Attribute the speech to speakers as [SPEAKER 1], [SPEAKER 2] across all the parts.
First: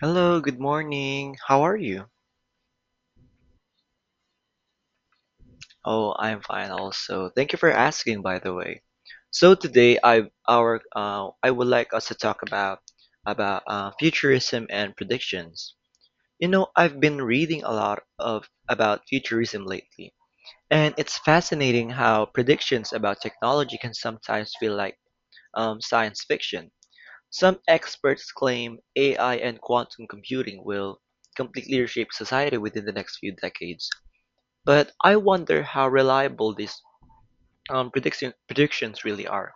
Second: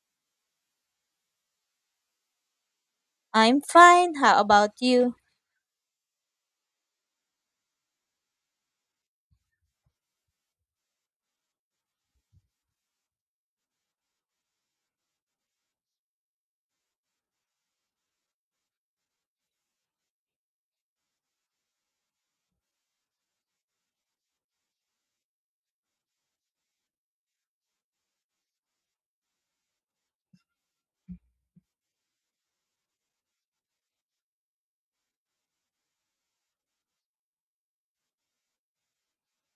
[SPEAKER 1] Hello, good morning. How are you?
[SPEAKER 2] I'm fine. How about you?
[SPEAKER 1] Oh, I'm fine also. Thank you for asking, by the way. So today I would like us to talk about futurism and predictions. You know, I've been reading a lot of about futurism lately, and it's fascinating how predictions about technology can sometimes feel like science fiction. Some experts claim AI and quantum computing will completely reshape society within the next few decades. But I wonder how reliable these predictions really are,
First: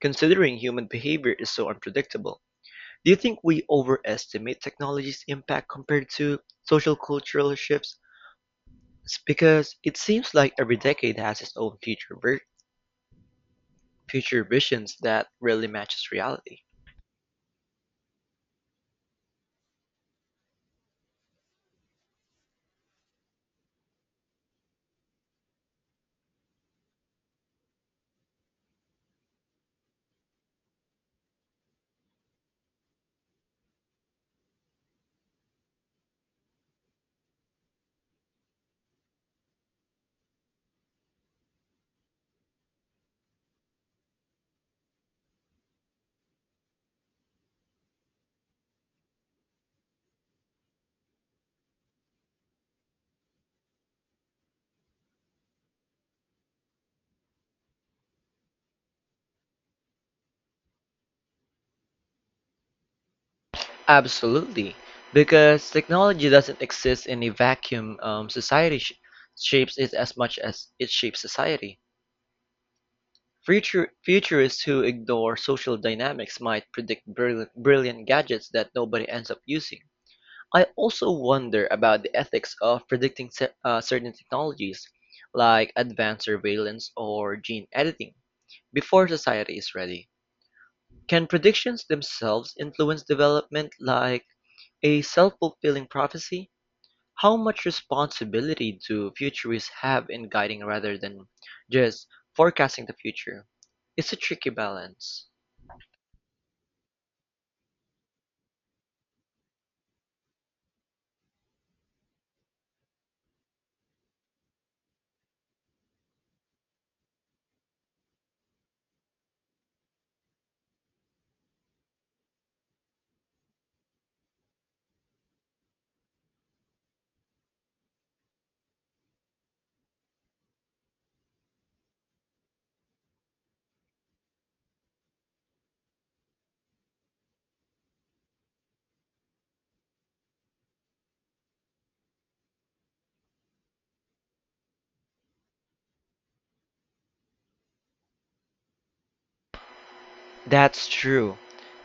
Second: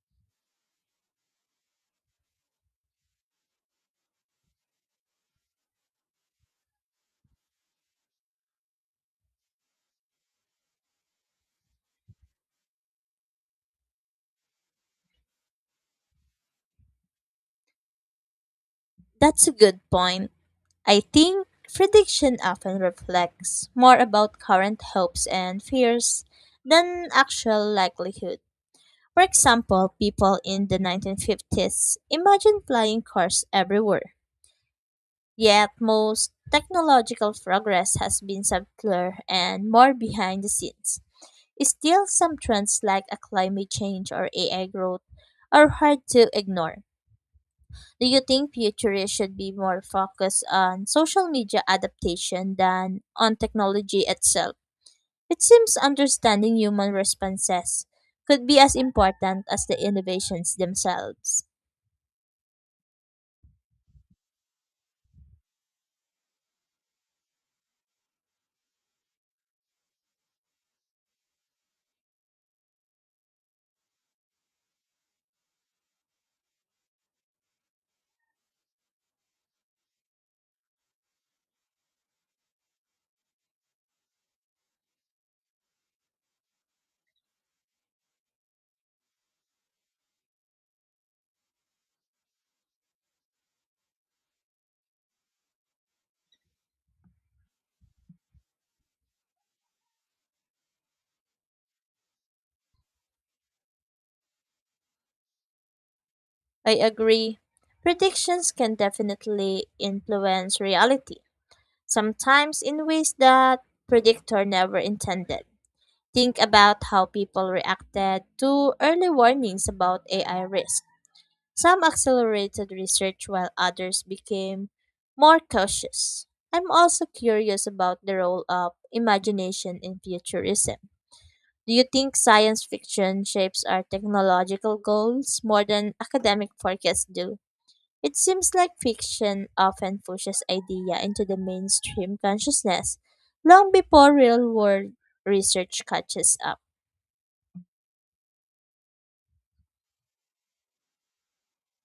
[SPEAKER 1] considering human behavior is so unpredictable. Do you think we overestimate technology's impact compared to social cultural shifts? It's because it seems like every decade has its own future visions that really matches reality.
[SPEAKER 2] That's a good point. I think prediction often reflects more about current hopes and fears than actual likelihood. For example, people in the 1950s imagined flying cars everywhere. Yet most technological progress has been subtler and more behind the scenes. Still, some trends like a climate change or AI growth are hard to ignore. Do you think futurists should be more focused on social media adaptation than on technology itself? It seems understanding human responses could be as important as the innovations themselves.
[SPEAKER 1] Absolutely, because technology doesn't exist in a vacuum. Society shapes it as much as it shapes society. Futurists who ignore social dynamics might predict brilliant gadgets that nobody ends up using. I also wonder about the ethics of predicting certain technologies, like advanced surveillance or gene editing, before society is ready. Can predictions themselves influence development like a self fulfilling prophecy? How much responsibility do futurists have in guiding rather than just forecasting the future? It's a tricky balance.
[SPEAKER 2] I agree. Predictions can definitely influence reality, sometimes in ways that predictor never intended. Think about how people reacted to early warnings about AI risk. Some accelerated research while others became more cautious. I'm also curious about the role of imagination in futurism. Do you think science fiction shapes our technological goals more than academic forecasts do? It seems like fiction often pushes idea into the mainstream consciousness long before real-world research catches up.
[SPEAKER 1] That's true.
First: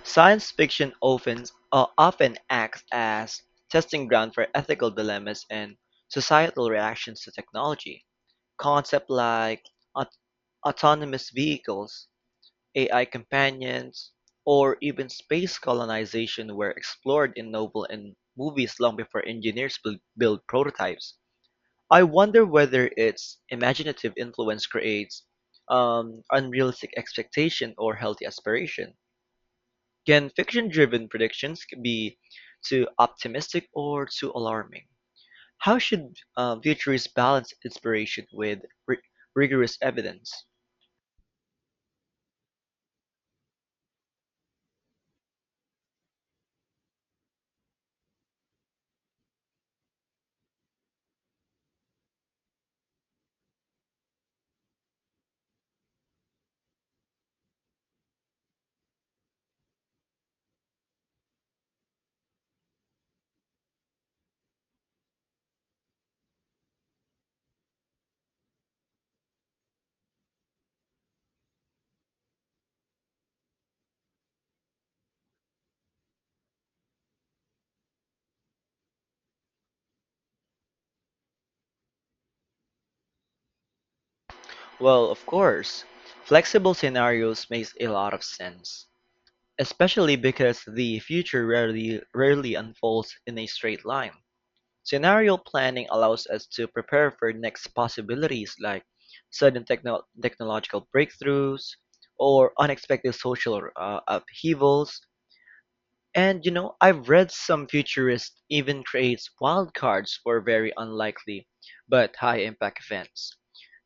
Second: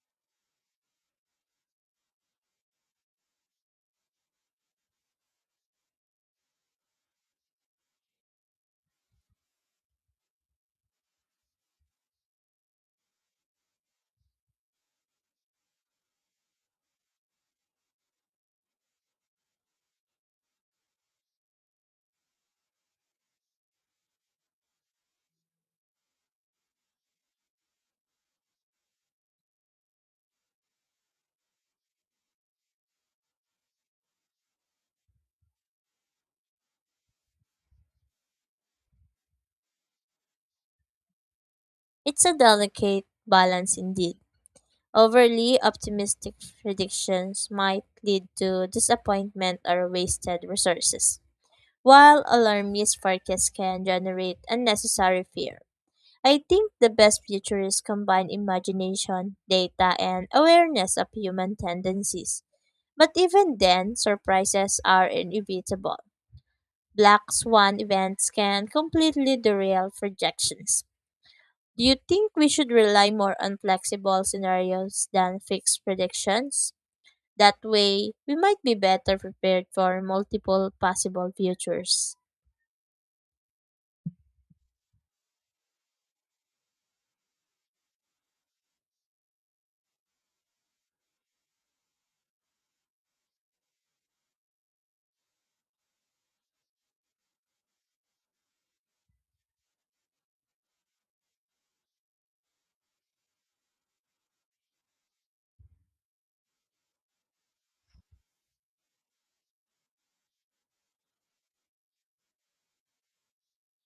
[SPEAKER 1] Science fiction often acts as testing ground for ethical dilemmas and societal reactions to technology. Concepts like aut- autonomous vehicles, AI companions, or even space colonization were explored in novel and movies long before engineers build prototypes. I wonder whether its imaginative influence creates unrealistic expectation or healthy aspiration. Can fiction-driven predictions be too optimistic or too alarming. How should futurists balance inspiration with ri- rigorous evidence?
[SPEAKER 2] It's a delicate balance indeed. Overly optimistic predictions might lead to disappointment or wasted resources, while alarmist forecasts can generate unnecessary fear. I think the best futurists combine imagination, data, and awareness of human tendencies. But even then, surprises are inevitable. Black swan events can completely derail projections. Do you think we should rely more on flexible scenarios than fixed predictions? That way, we might be better prepared for multiple possible futures.
[SPEAKER 1] Well, of course, flexible scenarios makes a lot of sense, especially because the future rarely unfolds in a straight line. Scenario planning allows us to prepare for next possibilities like sudden technological breakthroughs or unexpected social upheavals. And I've read some futurists even creates wildcards for very unlikely but high impact events.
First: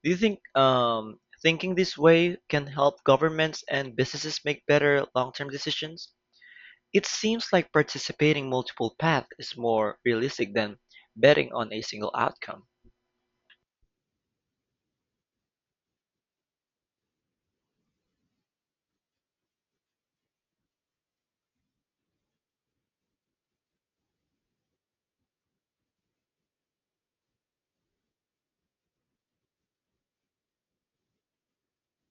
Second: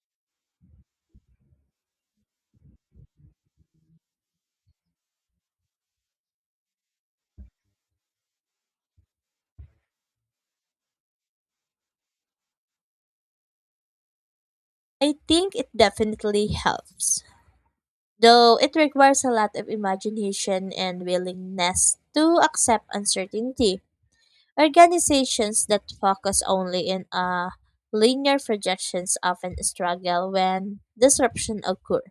[SPEAKER 1] Do you think thinking this way can help governments and businesses make better long-term decisions? It seems like participating multiple paths is more realistic than betting on a single outcome.
[SPEAKER 2] I think it definitely helps, though it requires a lot of imagination and willingness to accept uncertainty. Organizations that focus only in a linear projections often struggle when disruption occurs.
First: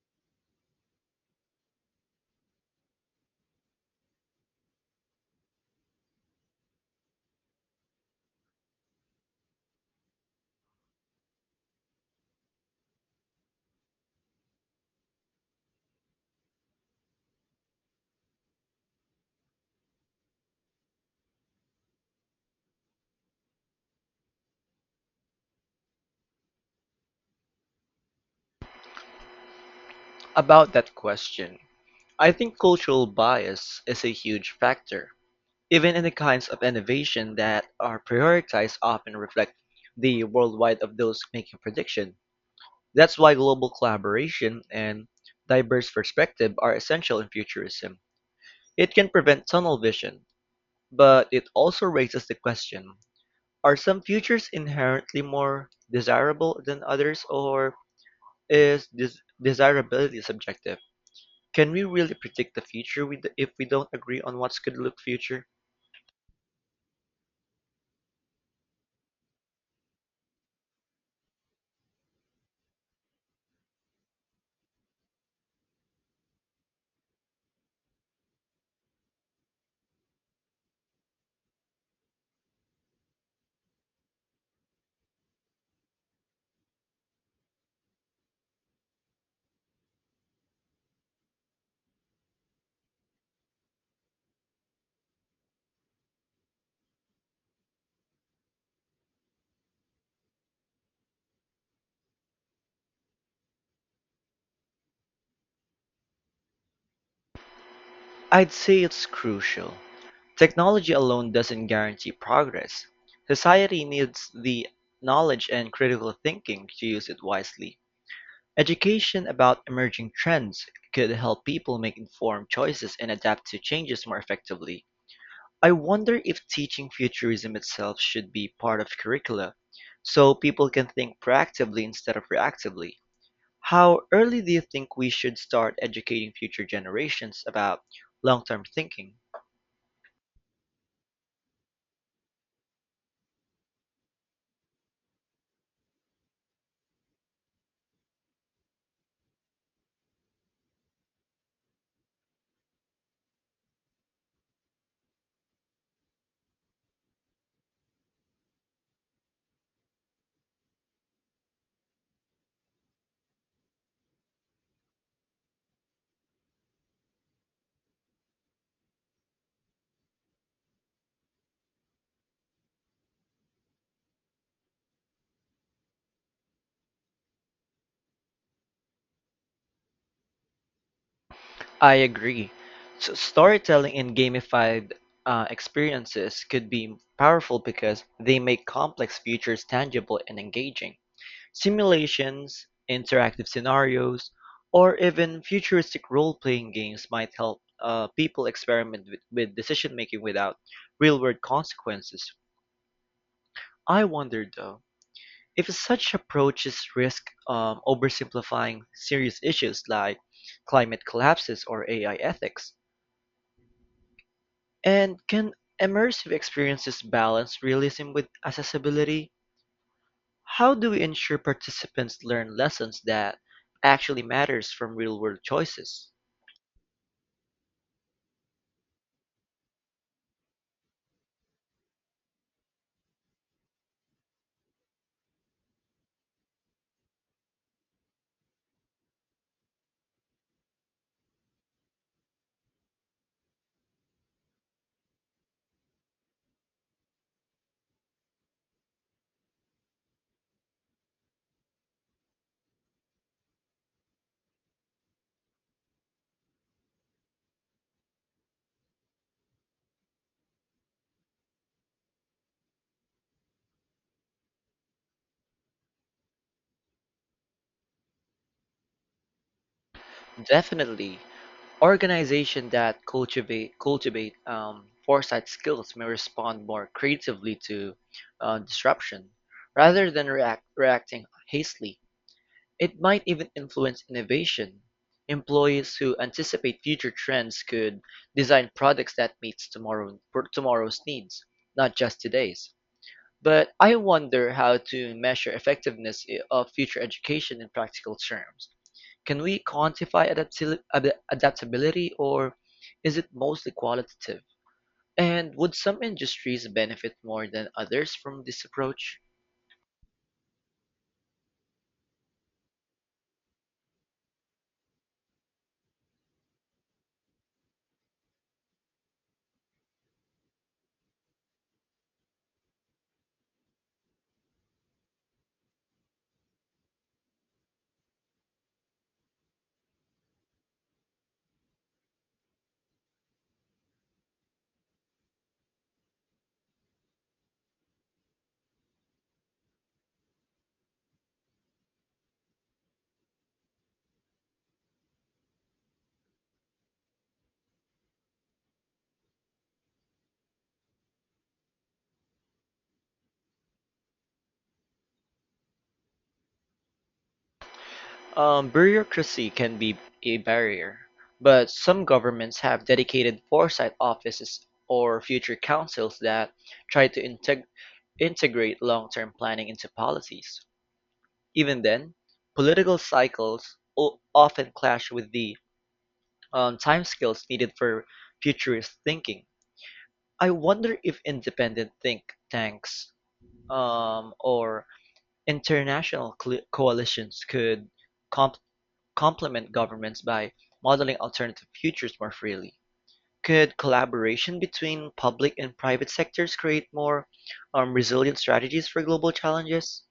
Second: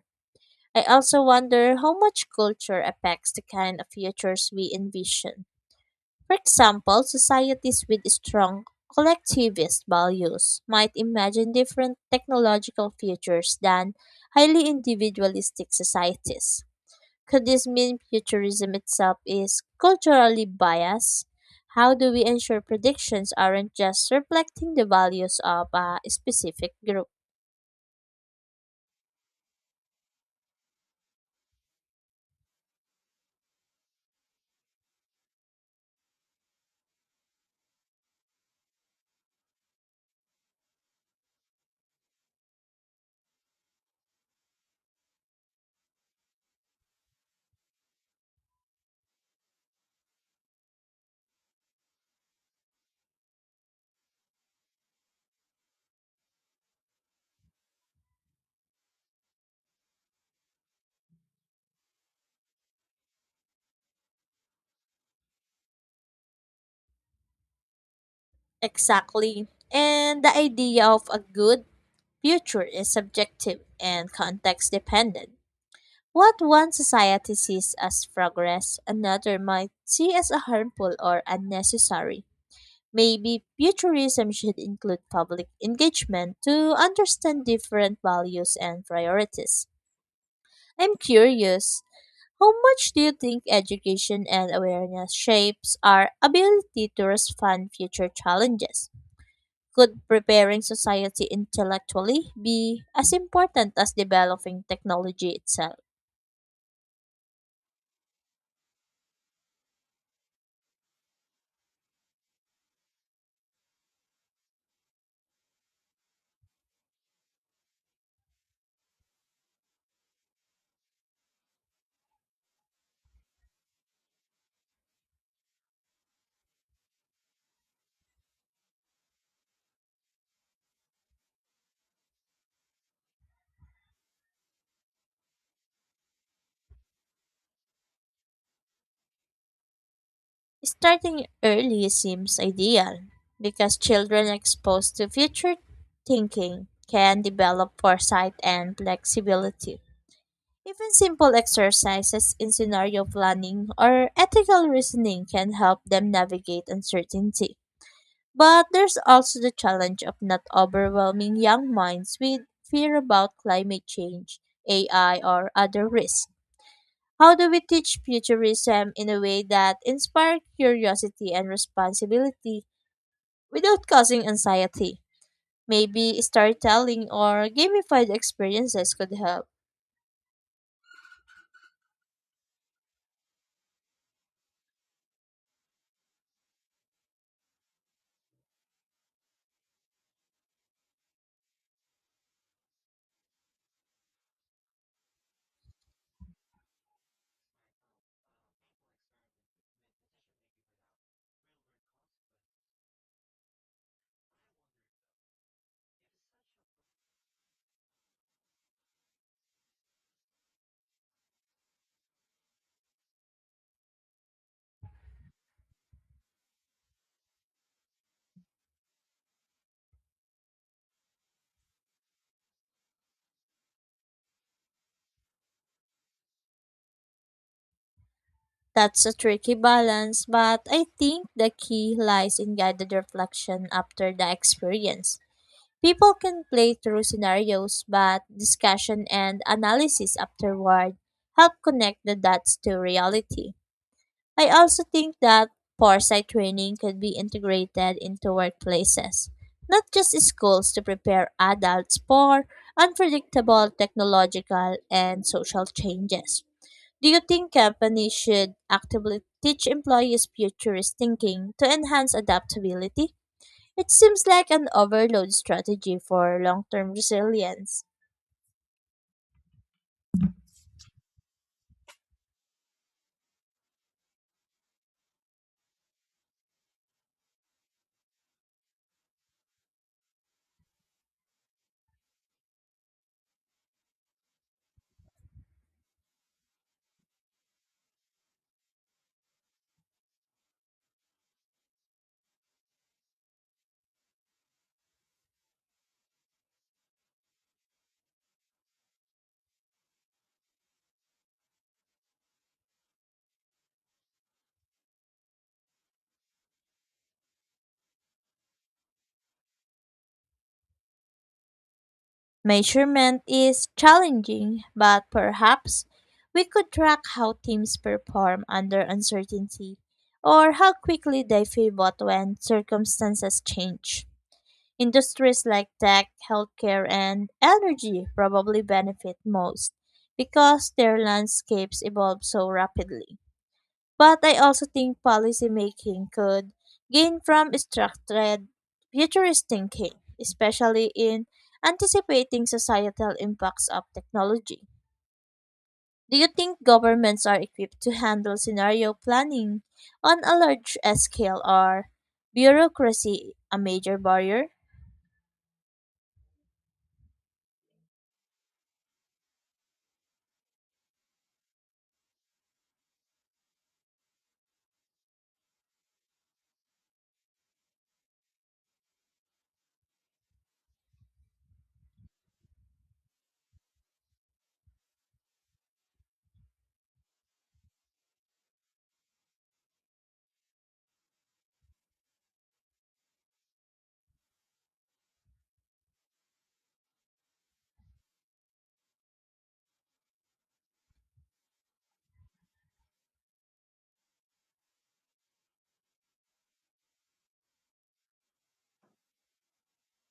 [SPEAKER 2] I also wonder how much culture affects the kind of futures we envision. For example, societies with strong collectivist values might imagine different technological futures than highly individualistic societies. Could this mean futurism itself is culturally biased? How do we ensure predictions aren't just reflecting the values of a specific group?
[SPEAKER 1] About that question, I think cultural bias is a huge factor. Even in the kinds of innovation that are prioritized often reflect the worldwide of those making prediction. That's why global collaboration and diverse perspective are essential in futurism. It can prevent tunnel vision, but it also raises the question, are some futures inherently more desirable than others, or is this desirability subjective? Can we really predict the future if we don't agree on what's good look future?
[SPEAKER 2] Exactly. And the idea of a good future is subjective and context dependent. What one society sees as progress, another might see as a harmful or unnecessary. Maybe futurism should include public engagement to understand different values and priorities. I'm curious, how much do you think education and awareness shapes our ability to respond future challenges? Could preparing society intellectually be as important as developing technology itself?
[SPEAKER 1] I'd say it's crucial. Technology alone doesn't guarantee progress. Society needs the knowledge and critical thinking to use it wisely. Education about emerging trends could help people make informed choices and adapt to changes more effectively. I wonder if teaching futurism itself should be part of curricula so people can think proactively instead of reactively. How early do you think we should start educating future generations about long-term thinking?
[SPEAKER 2] Starting early seems ideal because children exposed to future thinking can develop foresight and flexibility. Even simple exercises in scenario planning or ethical reasoning can help them navigate uncertainty. But there's also the challenge of not overwhelming young minds with fear about climate change, AI, or other risks. How do we teach futurism in a way that inspires curiosity and responsibility without causing anxiety? Maybe storytelling or gamified experiences could help.
[SPEAKER 1] I agree. So storytelling and gamified experiences could be powerful because they make complex futures tangible and engaging. Simulations, interactive scenarios, or even futuristic role-playing games might help people experiment with decision-making without real-world consequences. I wonder though. If such approaches risk oversimplifying serious issues like climate collapses or AI ethics, and can immersive experiences balance realism with accessibility? How do we ensure participants learn lessons that actually matters from real-world choices?
[SPEAKER 2] That's a tricky balance, but I think the key lies in guided reflection after the experience. People can play through scenarios, but discussion and analysis afterward help connect the dots to reality. I also think that foresight training could be integrated into workplaces, not just schools, to prepare adults for unpredictable technological and social changes. Do you think companies should actively teach employees futurist thinking to enhance adaptability? It seems like an overload strategy for long term resilience.
[SPEAKER 1] Definitely, organizations that cultivate foresight skills may respond more creatively to disruption rather than reacting hastily. It might even influence innovation; employees who anticipate future trends could design products that meets tomorrow, for tomorrow's needs, not just today's. But I wonder how to measure effectiveness of future education in practical terms. Can we quantify adaptability, or is it mostly qualitative? And would some industries benefit more than others from this approach?
[SPEAKER 2] Measurement is challenging, but perhaps we could track how teams perform under uncertainty or how quickly they pivot when circumstances change. Industries like tech, healthcare, and energy probably benefit most because their landscapes evolve so rapidly. But I also think policymaking could gain from structured futurist thinking, especially in anticipating societal impacts of technology. Do you think governments are equipped to handle scenario planning on a large scale or bureaucracy a major barrier?
[SPEAKER 1] Bureaucracy can be a barrier, but some governments have dedicated foresight offices or future councils that try to integrate long-term planning into policies. Even then, political cycles often clash with the timescales needed for futurist thinking. I wonder if independent think tanks or international coalitions could complement governments by modeling alternative futures more freely. Could collaboration between public and private sectors create more resilient strategies for global challenges?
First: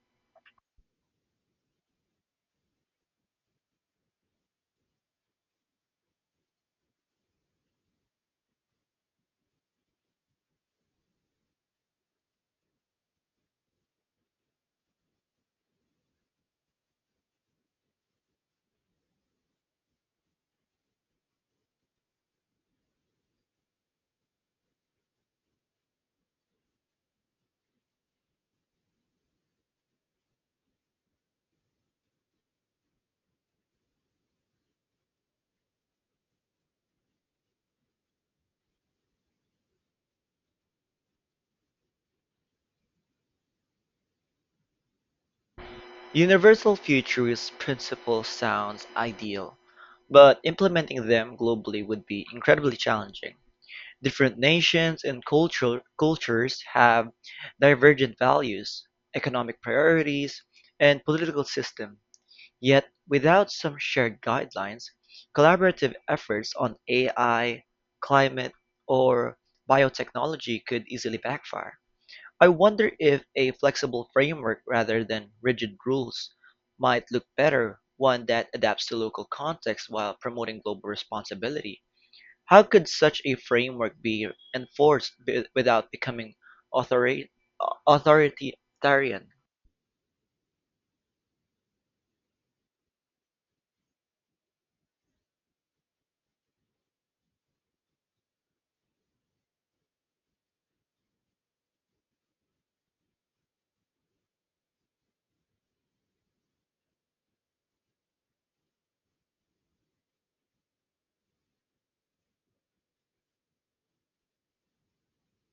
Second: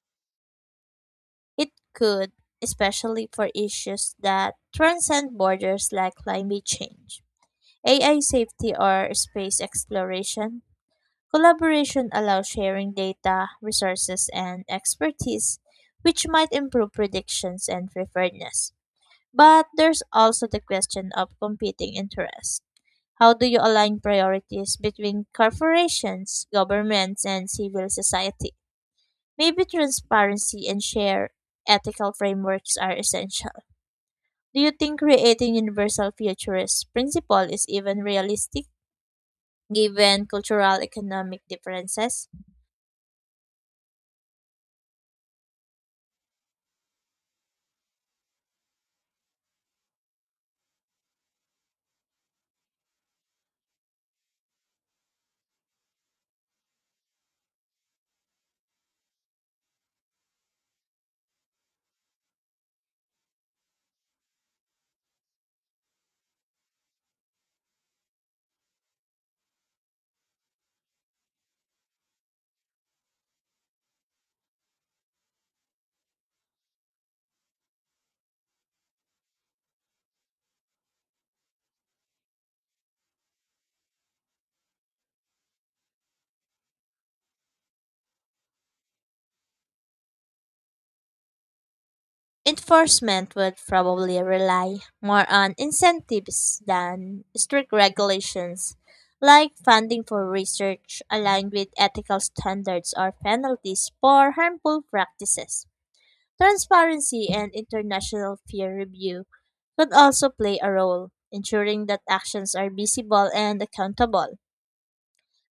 [SPEAKER 2] It could, especially for issues that transcend borders like climate change, AI safety, or space exploration. Collaboration allows sharing data, resources, and expertise, which might improve predictions and preparedness. But there's also the question of competing interests. How do you align priorities between corporations, governments, and civil society? Maybe transparency and shared ethical frameworks are essential. Do you think creating universal futurist principle is even realistic given cultural economic differences?
[SPEAKER 1] Universal futurist principle sounds ideal, but implementing them globally would be incredibly challenging. Different nations and cultural cultures have divergent values, economic priorities, and political systems. Yet, without some shared guidelines, collaborative efforts on AI, climate, or biotechnology could easily backfire. I wonder if a flexible framework rather than rigid rules might look better, one that adapts to local context while promoting global responsibility. How could such a framework be enforced without becoming authori- authoritarian?
[SPEAKER 2] Enforcement would probably rely more on incentives than strict regulations, like funding for research aligned with ethical standards or penalties for harmful practices. Transparency and international peer review could also play a role, ensuring that actions are visible and accountable.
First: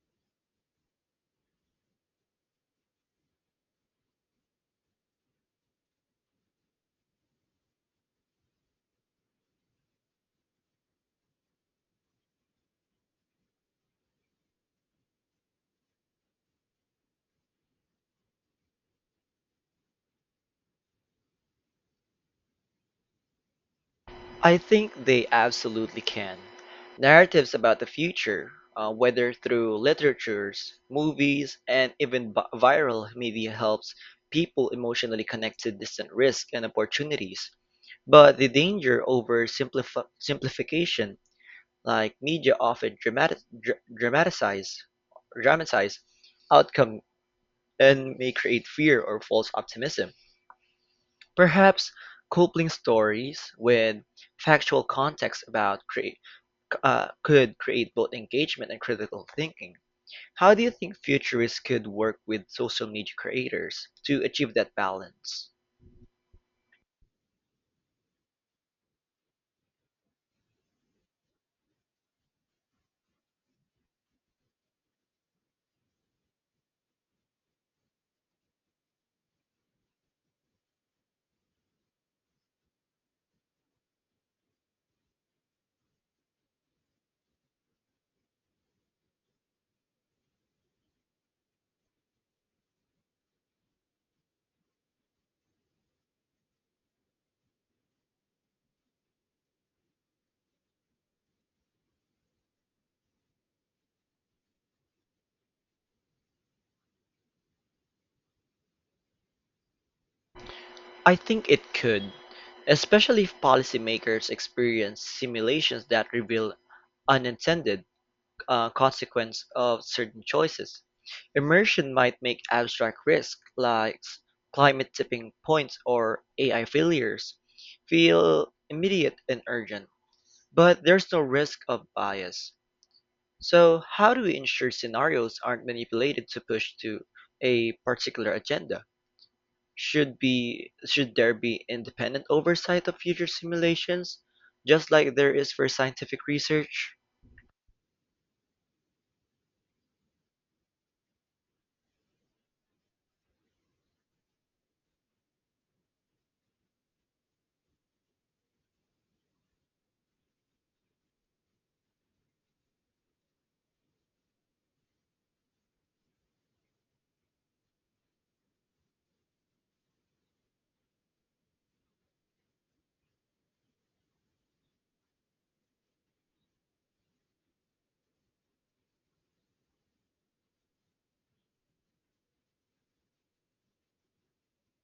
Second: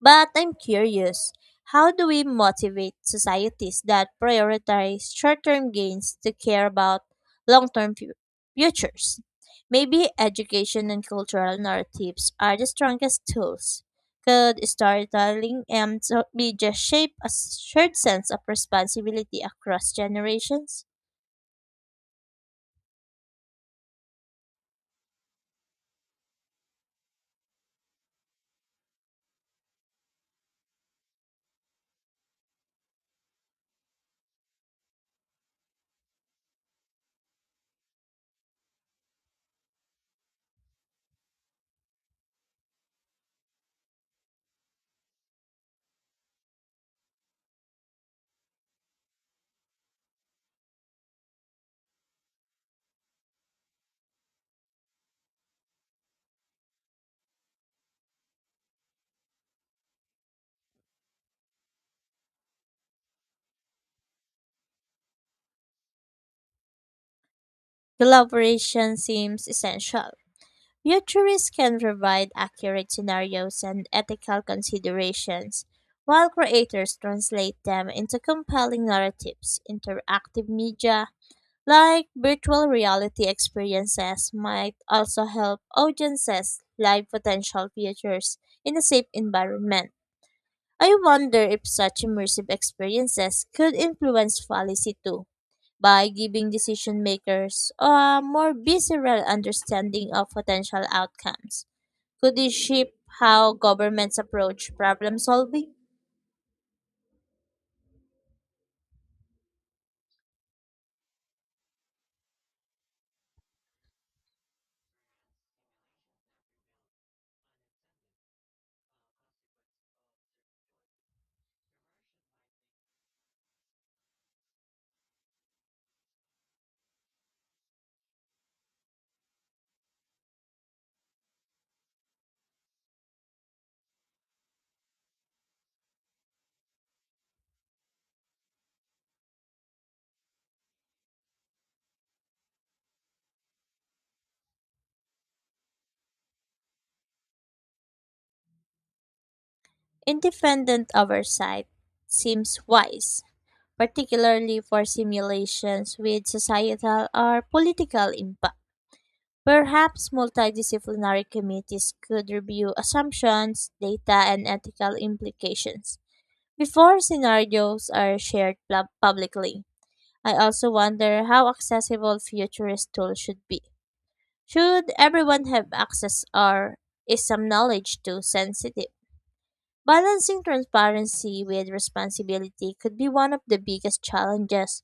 [SPEAKER 2] But I'm curious, how do we motivate societies that prioritize short-term gains to care about long-term futures? Maybe education and cultural narratives are the strongest tools. Could storytelling and media shape a shared sense of responsibility across generations?
[SPEAKER 1] I think they absolutely can. Narratives about the future, whether through literatures, movies, and even viral media, helps people emotionally connect to distant risks and opportunities. But the danger over simplification, like media often dramatize outcome and may create fear or false optimism. Perhaps coupling stories with factual context about could create both engagement and critical thinking. How do you think futurists could work with social media creators to achieve that balance?
[SPEAKER 2] Collaboration seems essential. Futurists can provide accurate scenarios and ethical considerations, while creators translate them into compelling narratives. Interactive media, like virtual reality experiences, might also help audiences live potential futures in a safe environment. I wonder if such immersive experiences could influence policy too by giving decision makers a more visceral understanding of potential outcomes. Could this shape how governments approach problem solving?
[SPEAKER 1] I think it could, especially if policymakers experience simulations that reveal unintended consequence of certain choices. Immersion might make abstract risk, like climate tipping points or AI failures, feel immediate and urgent. But there's no risk of bias. So how do we ensure scenarios aren't manipulated to push to a particular agenda? Should there be independent oversight of future simulations, just like there is for scientific research?
[SPEAKER 2] Independent oversight seems wise, particularly for simulations with societal or political impact. Perhaps multidisciplinary committees could review assumptions, data, and ethical implications before scenarios are shared publicly. I also wonder how accessible futurist tools should be. Should everyone have access or is some knowledge too sensitive? Balancing transparency with responsibility could be one of the biggest challenges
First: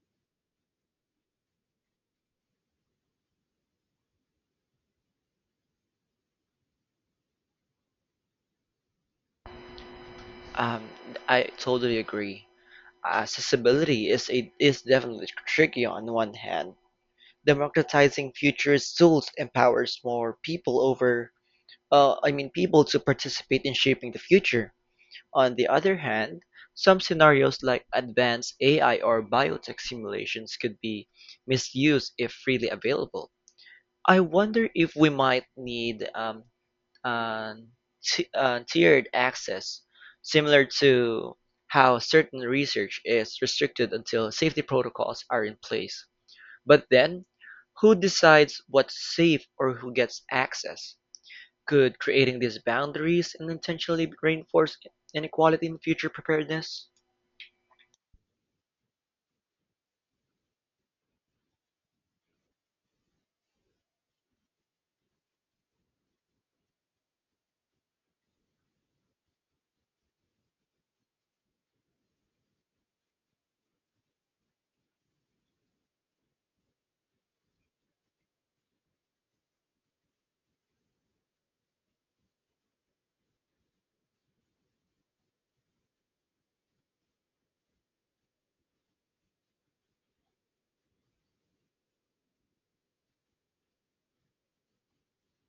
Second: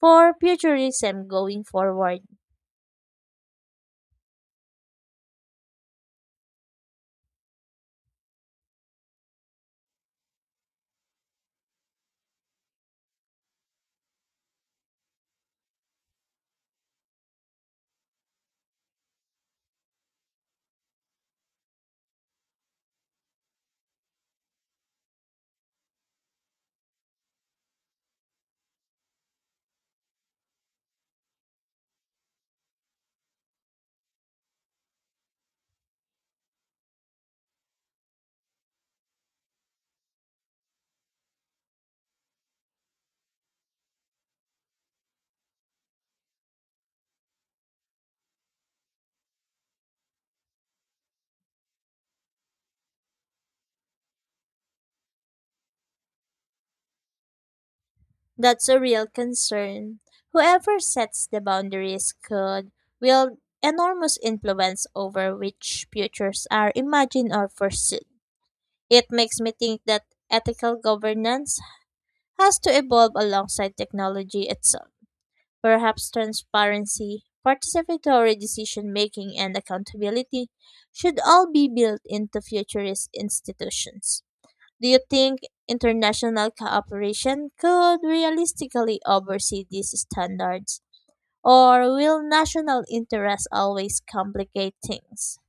[SPEAKER 2] for futurism going forward.
[SPEAKER 1] Um, I totally agree. Accessibility is definitely tricky on one hand. Democratizing futures tools empowers more people over I mean people to participate in shaping the future. On the other hand, some scenarios like advanced AI or biotech simulations could be misused if freely available. I wonder if we might need uh, tiered access, similar to how certain research is restricted until safety protocols are in place. But then, who decides what's safe or who gets access? Could creating these boundaries and intentionally reinforce inequality in future preparedness?
[SPEAKER 2] That's a real concern. Whoever sets the boundaries could wield enormous influence over which futures are imagined or pursued. It makes me think that ethical governance has to evolve alongside technology itself. Perhaps transparency, participatory decision making, and accountability should all be built into futurist institutions. Do you think international cooperation could realistically oversee these standards? Or will national interests always complicate things?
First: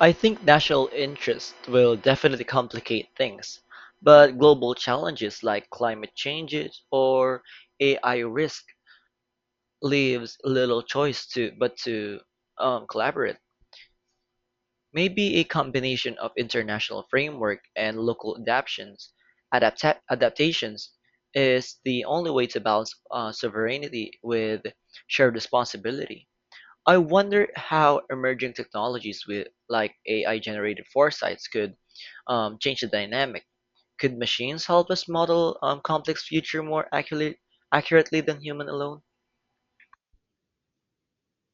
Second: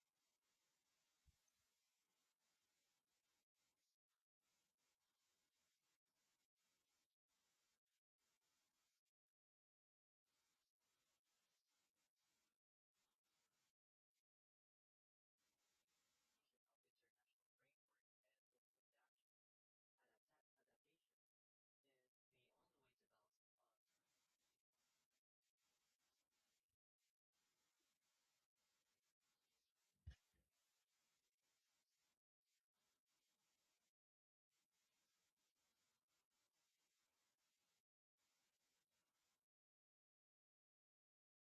[SPEAKER 1] I think national interest will definitely complicate things, but global challenges like climate changes or AI risk leaves little choice to but to collaborate. Maybe a combination of international framework and local adaptations is the only way to balance sovereignty with shared responsibility. I wonder how emerging technologies with like AI generated foresights could change the dynamic. Could machines help us model complex future more accurately than human alone?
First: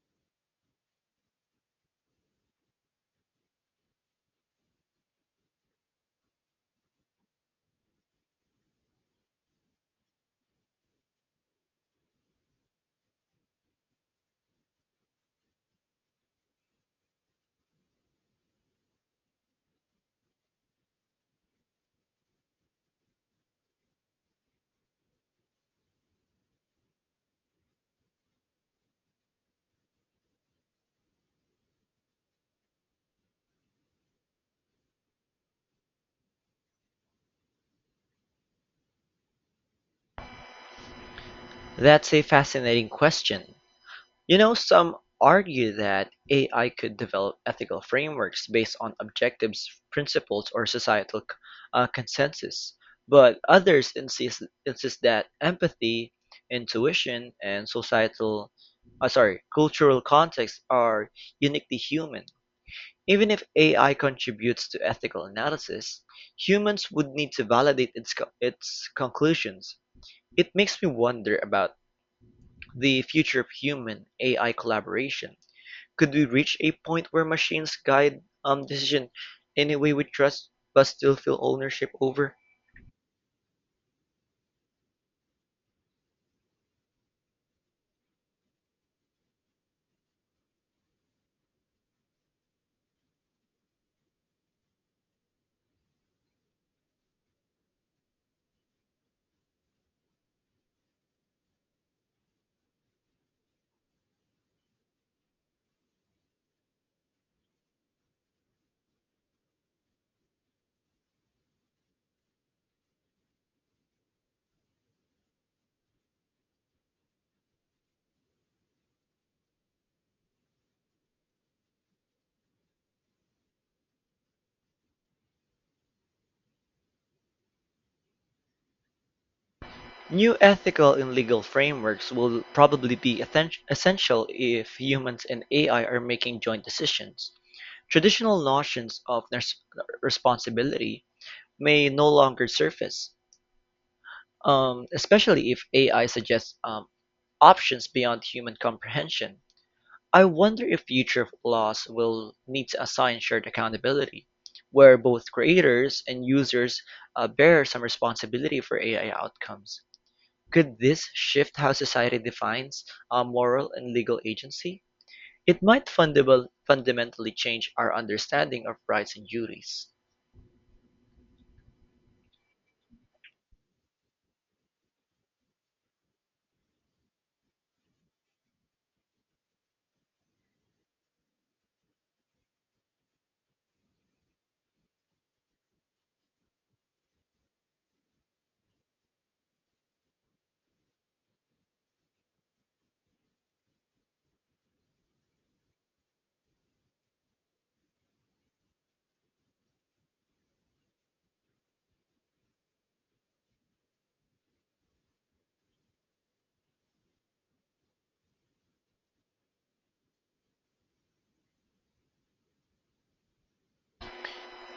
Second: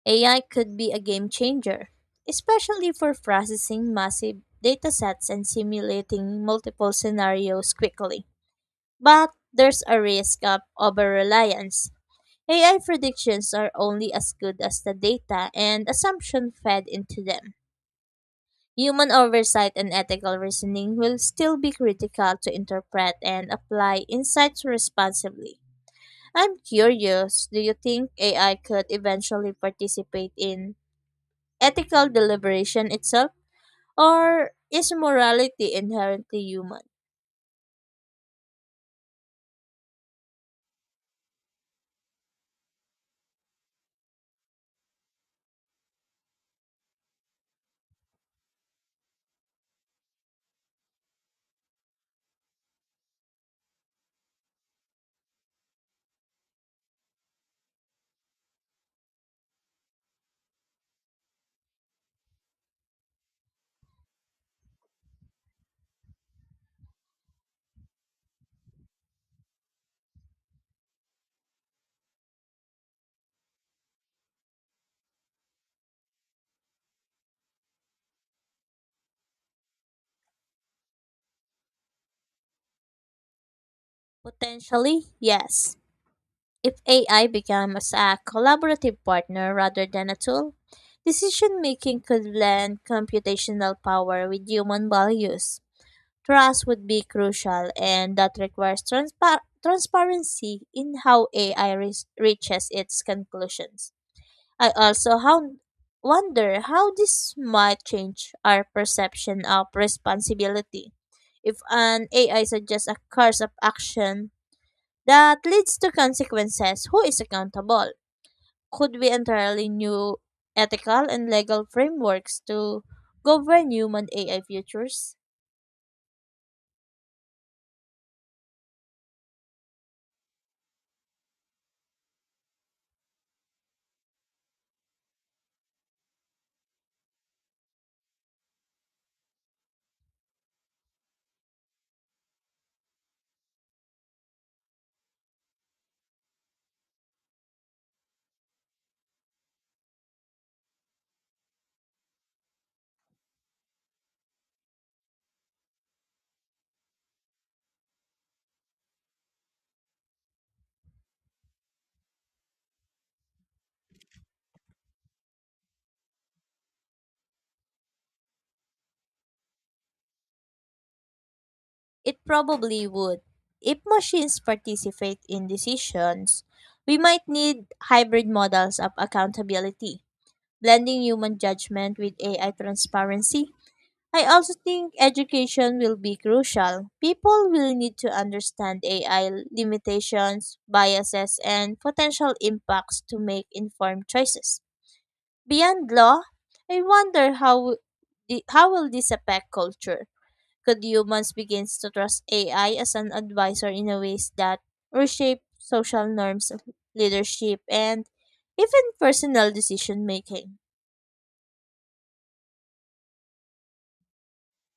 [SPEAKER 2] AI could be a game changer, especially for processing massive datasets and simulating multiple scenarios quickly. But there's a risk of over reliance. AI predictions are only as good as the data and assumption fed into them. Human oversight and ethical reasoning will still be critical to interpret and apply insights responsibly. I'm curious, do you think AI could eventually participate in ethical deliberation itself? Or is morality inherently human?
[SPEAKER 1] That's a fascinating question. Some argue that AI could develop ethical frameworks based on objectives, principles, or societal consensus, but others insist that empathy, intuition, and cultural context are uniquely human. Even if AI contributes to ethical analysis, humans would need to validate its conclusions. It makes me wonder about the future of human AI collaboration. Could we reach a point where machines guide decision in a way we trust but still feel ownership over?
[SPEAKER 2] Potentially, yes. If AI becomes a collaborative partner rather than a tool, decision making could blend computational power with human values. Trust would be crucial, and that requires transparency in how AI reaches its conclusions. I also how- wonder how this might change our perception of responsibility. If an AI suggests a course of action that leads to consequences, who is accountable? Could be entirely new ethical and legal frameworks to govern human AI futures?
[SPEAKER 1] New ethical and legal frameworks will probably be essential if humans and AI are making joint decisions. Traditional notions of responsibility may no longer surface, especially if AI suggests options beyond human comprehension. I wonder if future laws will need to assign shared accountability, where both creators and users bear some responsibility for AI outcomes. Could this shift how society defines moral and legal agency? It might fundamentally change our understanding of rights and duties.
[SPEAKER 2] It probably would. If machines participate in decisions, we might need hybrid models of accountability, blending human judgment with AI transparency. I also think education will be crucial. People will need to understand AI limitations, biases, and potential impacts to make informed choices. Beyond law, I wonder how how will this affect culture? Could humans begin to trust AI as an advisor in a ways that reshape social norms of leadership and even personal decision making?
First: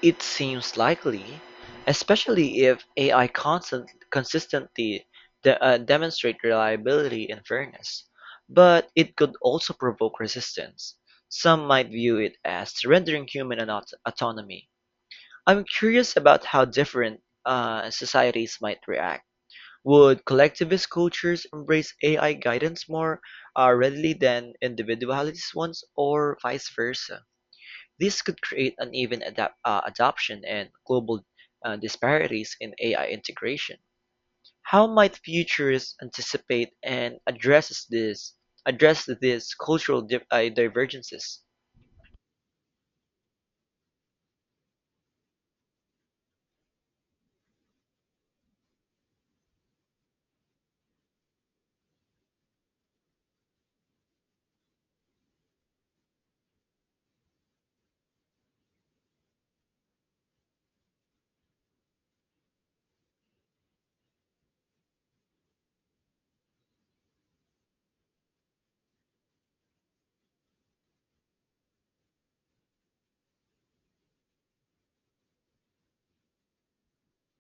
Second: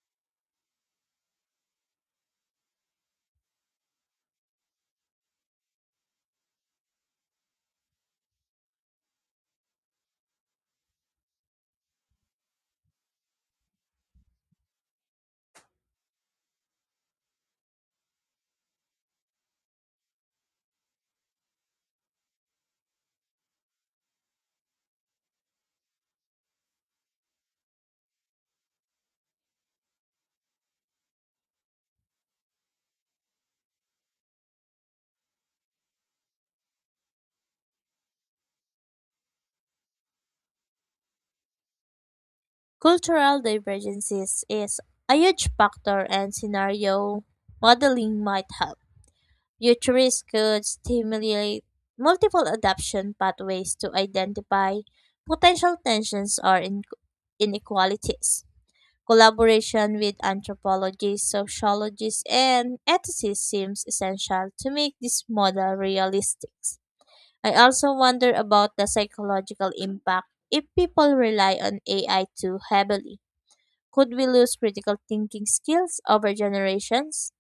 [SPEAKER 1] It seems likely, especially if AI consistently demonstrate reliability and fairness. But it could also provoke resistance. Some might view it as surrendering human autonomy. I'm curious about how different societies might react. Would collectivist cultures embrace AI guidance more readily than individualities ones, or vice versa? This could create uneven adapt adoption and global disparities in AI integration. How might futurists anticipate and address these cultural divergences?
[SPEAKER 2] Cultural divergences is a huge factor and scenario modeling might help. Futurists could stimulate multiple adaptation pathways to identify potential tensions or inequalities. Collaboration with anthropologists, sociologists, and ethicists seems essential to make this model realistic. I also wonder about the psychological impact. If people rely on AI too heavily, could we lose critical thinking skills over generations?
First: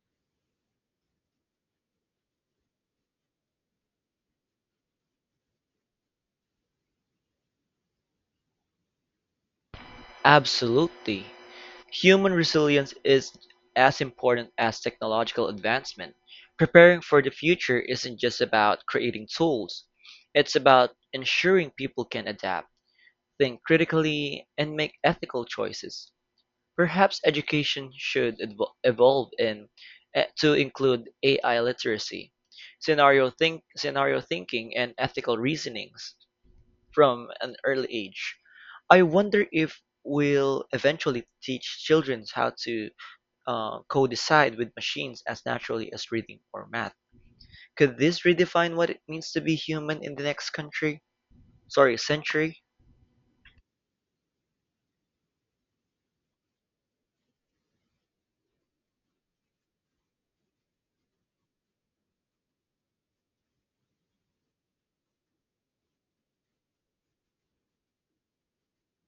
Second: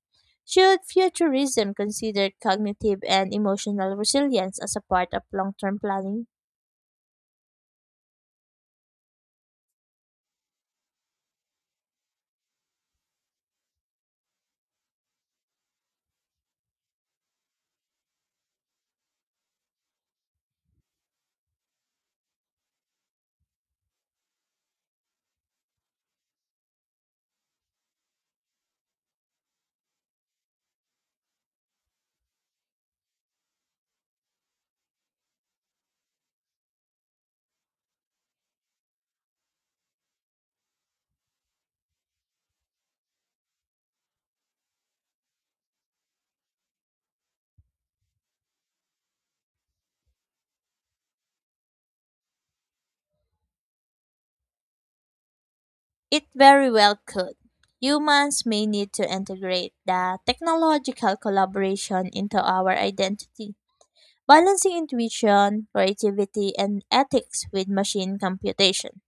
[SPEAKER 2] Should futurism consider cognitive and emotional resilience as a part of long term planning?
[SPEAKER 1] Absolutely. Human resilience is as important as technological advancement. Preparing for the future isn't just about creating tools, it's about ensuring people can adapt, think critically, and make ethical choices. Perhaps education should evolve to include AI literacy, scenario thinking, and ethical reasonings from an early age. I wonder if we'll eventually teach children how to co-decide with machines as naturally as reading or math. Could this redefine what it means to be human in the next country? Sorry, century?
[SPEAKER 2] It very well could. Humans may need to integrate the technological collaboration into our identity, balancing intuition, creativity, and ethics with machine computation.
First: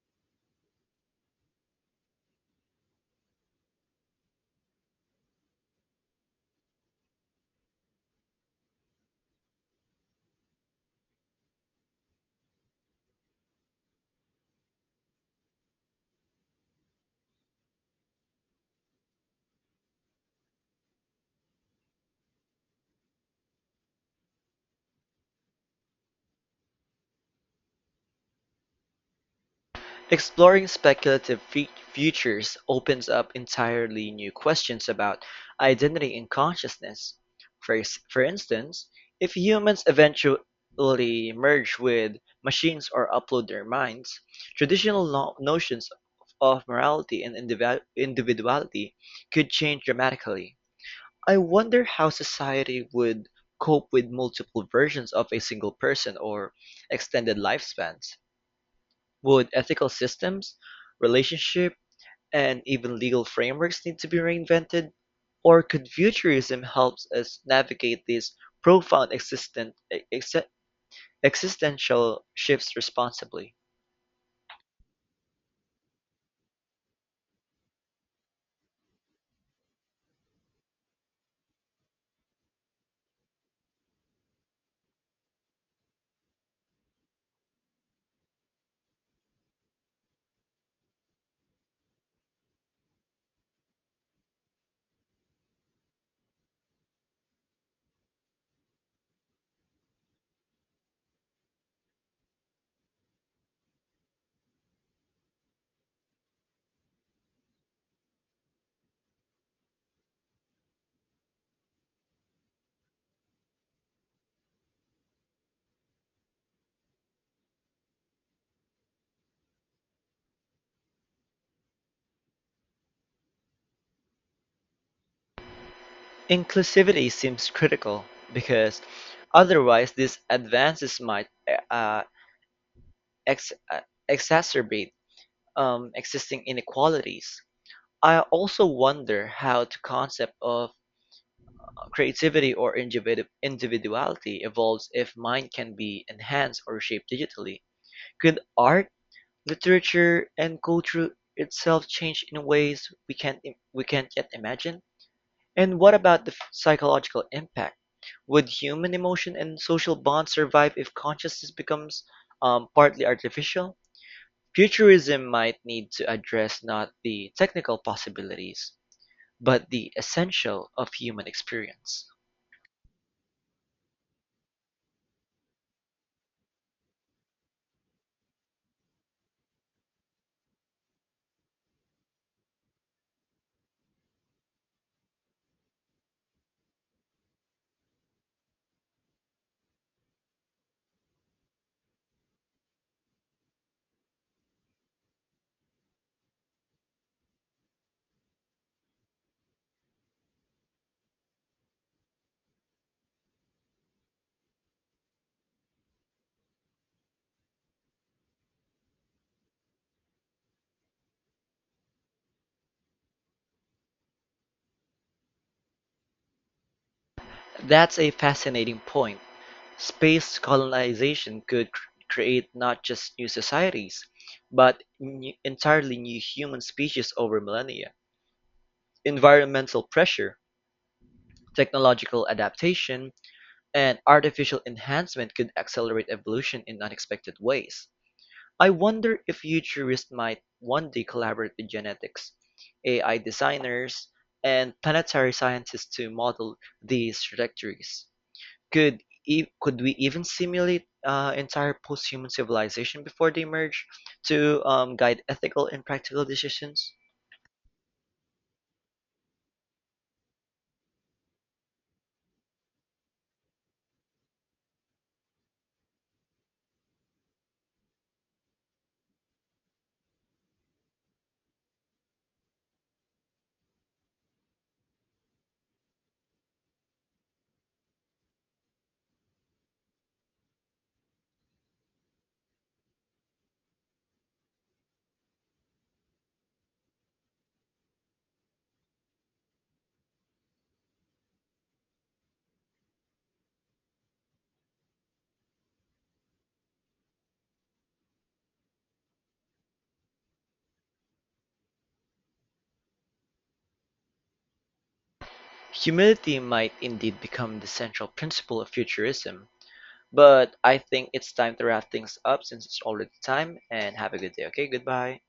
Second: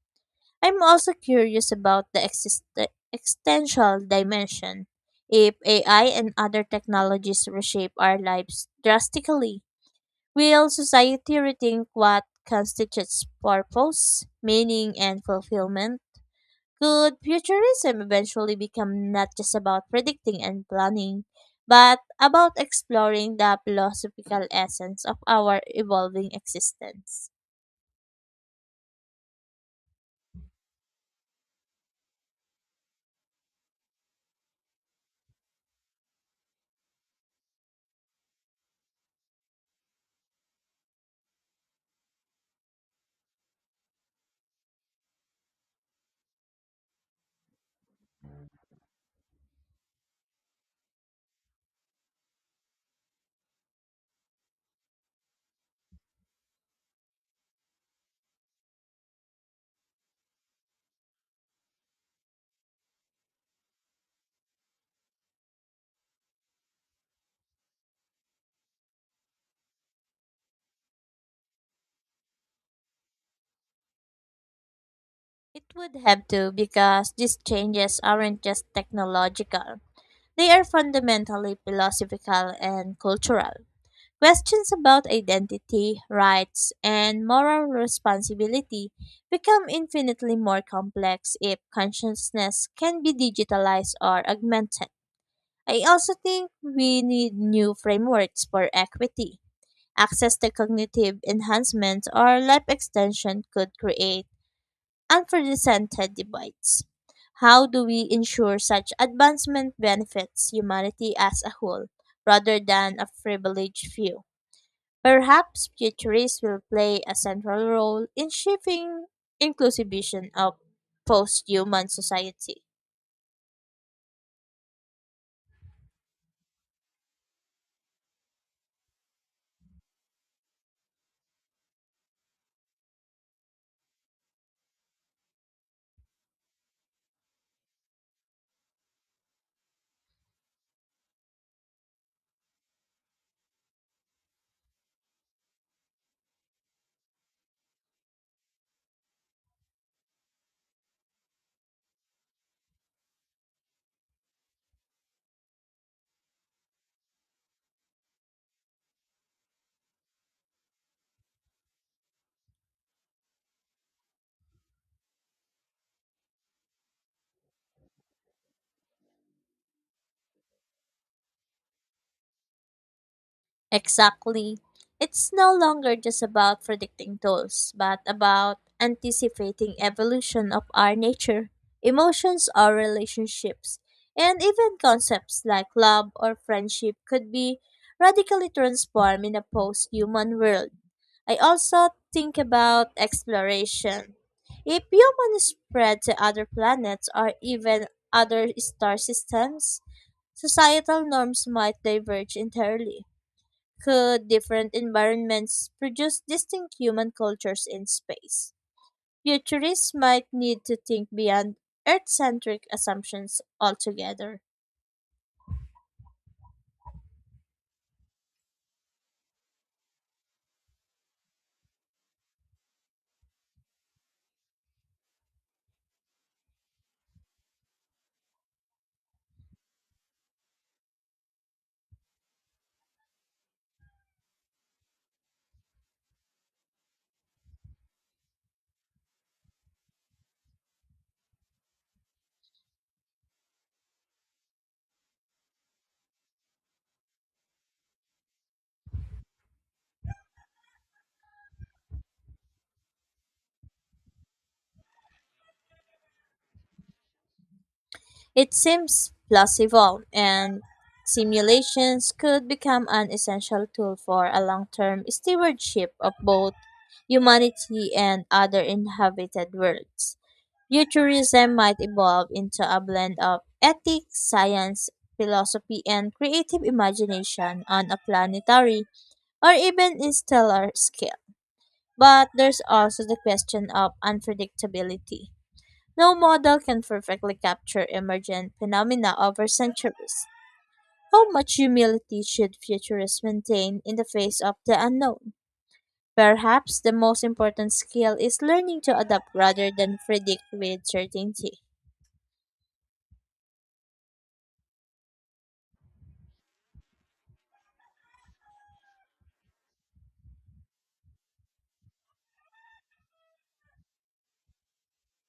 [SPEAKER 2] I'm also curious about the existential dimension. If AI and other technologies reshape our lives drastically, will society rethink what constitutes purpose, meaning, and fulfillment? Could futurism eventually become not just about predicting and planning, but about exploring the philosophical essence of our evolving existence?
[SPEAKER 1] Exploring speculative futures opens up entirely new questions about identity and consciousness. For instance, if humans eventually merge with machines or upload their minds, traditional notions of morality and individuality could change dramatically. I wonder how society would cope with multiple versions of a single person or extended lifespans. Would ethical systems, relationship, and even legal frameworks need to be reinvented? Or could futurism help us navigate these profound ex- existential shifts responsibly?
[SPEAKER 2] It would have to because these changes aren't just technological. They are fundamentally philosophical and cultural. Questions about identity, rights, and moral responsibility become infinitely more complex if consciousness can be digitalized or augmented. I also think we need new frameworks for equity. Access to cognitive enhancements or life extension could create unprecedented debates. How do we ensure such advancement benefits humanity as a whole, rather than a privileged few? Perhaps futurists will play a central role in shaping inclusive vision of post-human society.
[SPEAKER 1] Inclusivity seems critical because otherwise these advances might ex- uh, exacerbate existing inequalities. I also wonder how the concept of creativity or individuality evolves if mind can be enhanced or shaped digitally. Could art, literature, and culture itself change in ways we can't yet imagine? And what about the psychological impact? Would human emotion and social bonds survive if consciousness becomes partly artificial? Futurism might need to address not the technical possibilities, but the essential of human experience.
[SPEAKER 2] Exactly. It's no longer just about predicting tools, but about anticipating evolution of our nature, emotions or relationships, and even concepts like love or friendship could be radically transformed in a post-human world. I also think about exploration. If humans spread to other planets or even other star systems, societal norms might diverge entirely. Could different environments produce distinct human cultures in space? Futurists might need to think beyond Earth centric assumptions altogether.
[SPEAKER 1] That's a fascinating point. Space colonization could create not just new societies, but entirely new human species over millennia. Environmental pressure, technological adaptation, and artificial enhancement could accelerate evolution in unexpected ways. I wonder if futurists might one day collaborate with genetics, AI designers, and planetary scientists to model these trajectories. Could we even simulate entire post-human civilization before they emerge to guide ethical and practical decisions?
[SPEAKER 2] It seems plausible, and simulations could become an essential tool for a long term stewardship of both humanity and other inhabited worlds. Futurism might evolve into a blend of ethics, science, philosophy, and creative imagination on a planetary or even a stellar scale. But there's also the question of unpredictability. No model can perfectly capture emergent phenomena over centuries. How much humility should futurists maintain in the face of the unknown? Perhaps the most important skill is learning to adapt rather than predict with certainty.
[SPEAKER 1] Humility might indeed become the central principle of futurism, but I think it's time to wrap things up since it's already time. And have a good day. Okay, goodbye.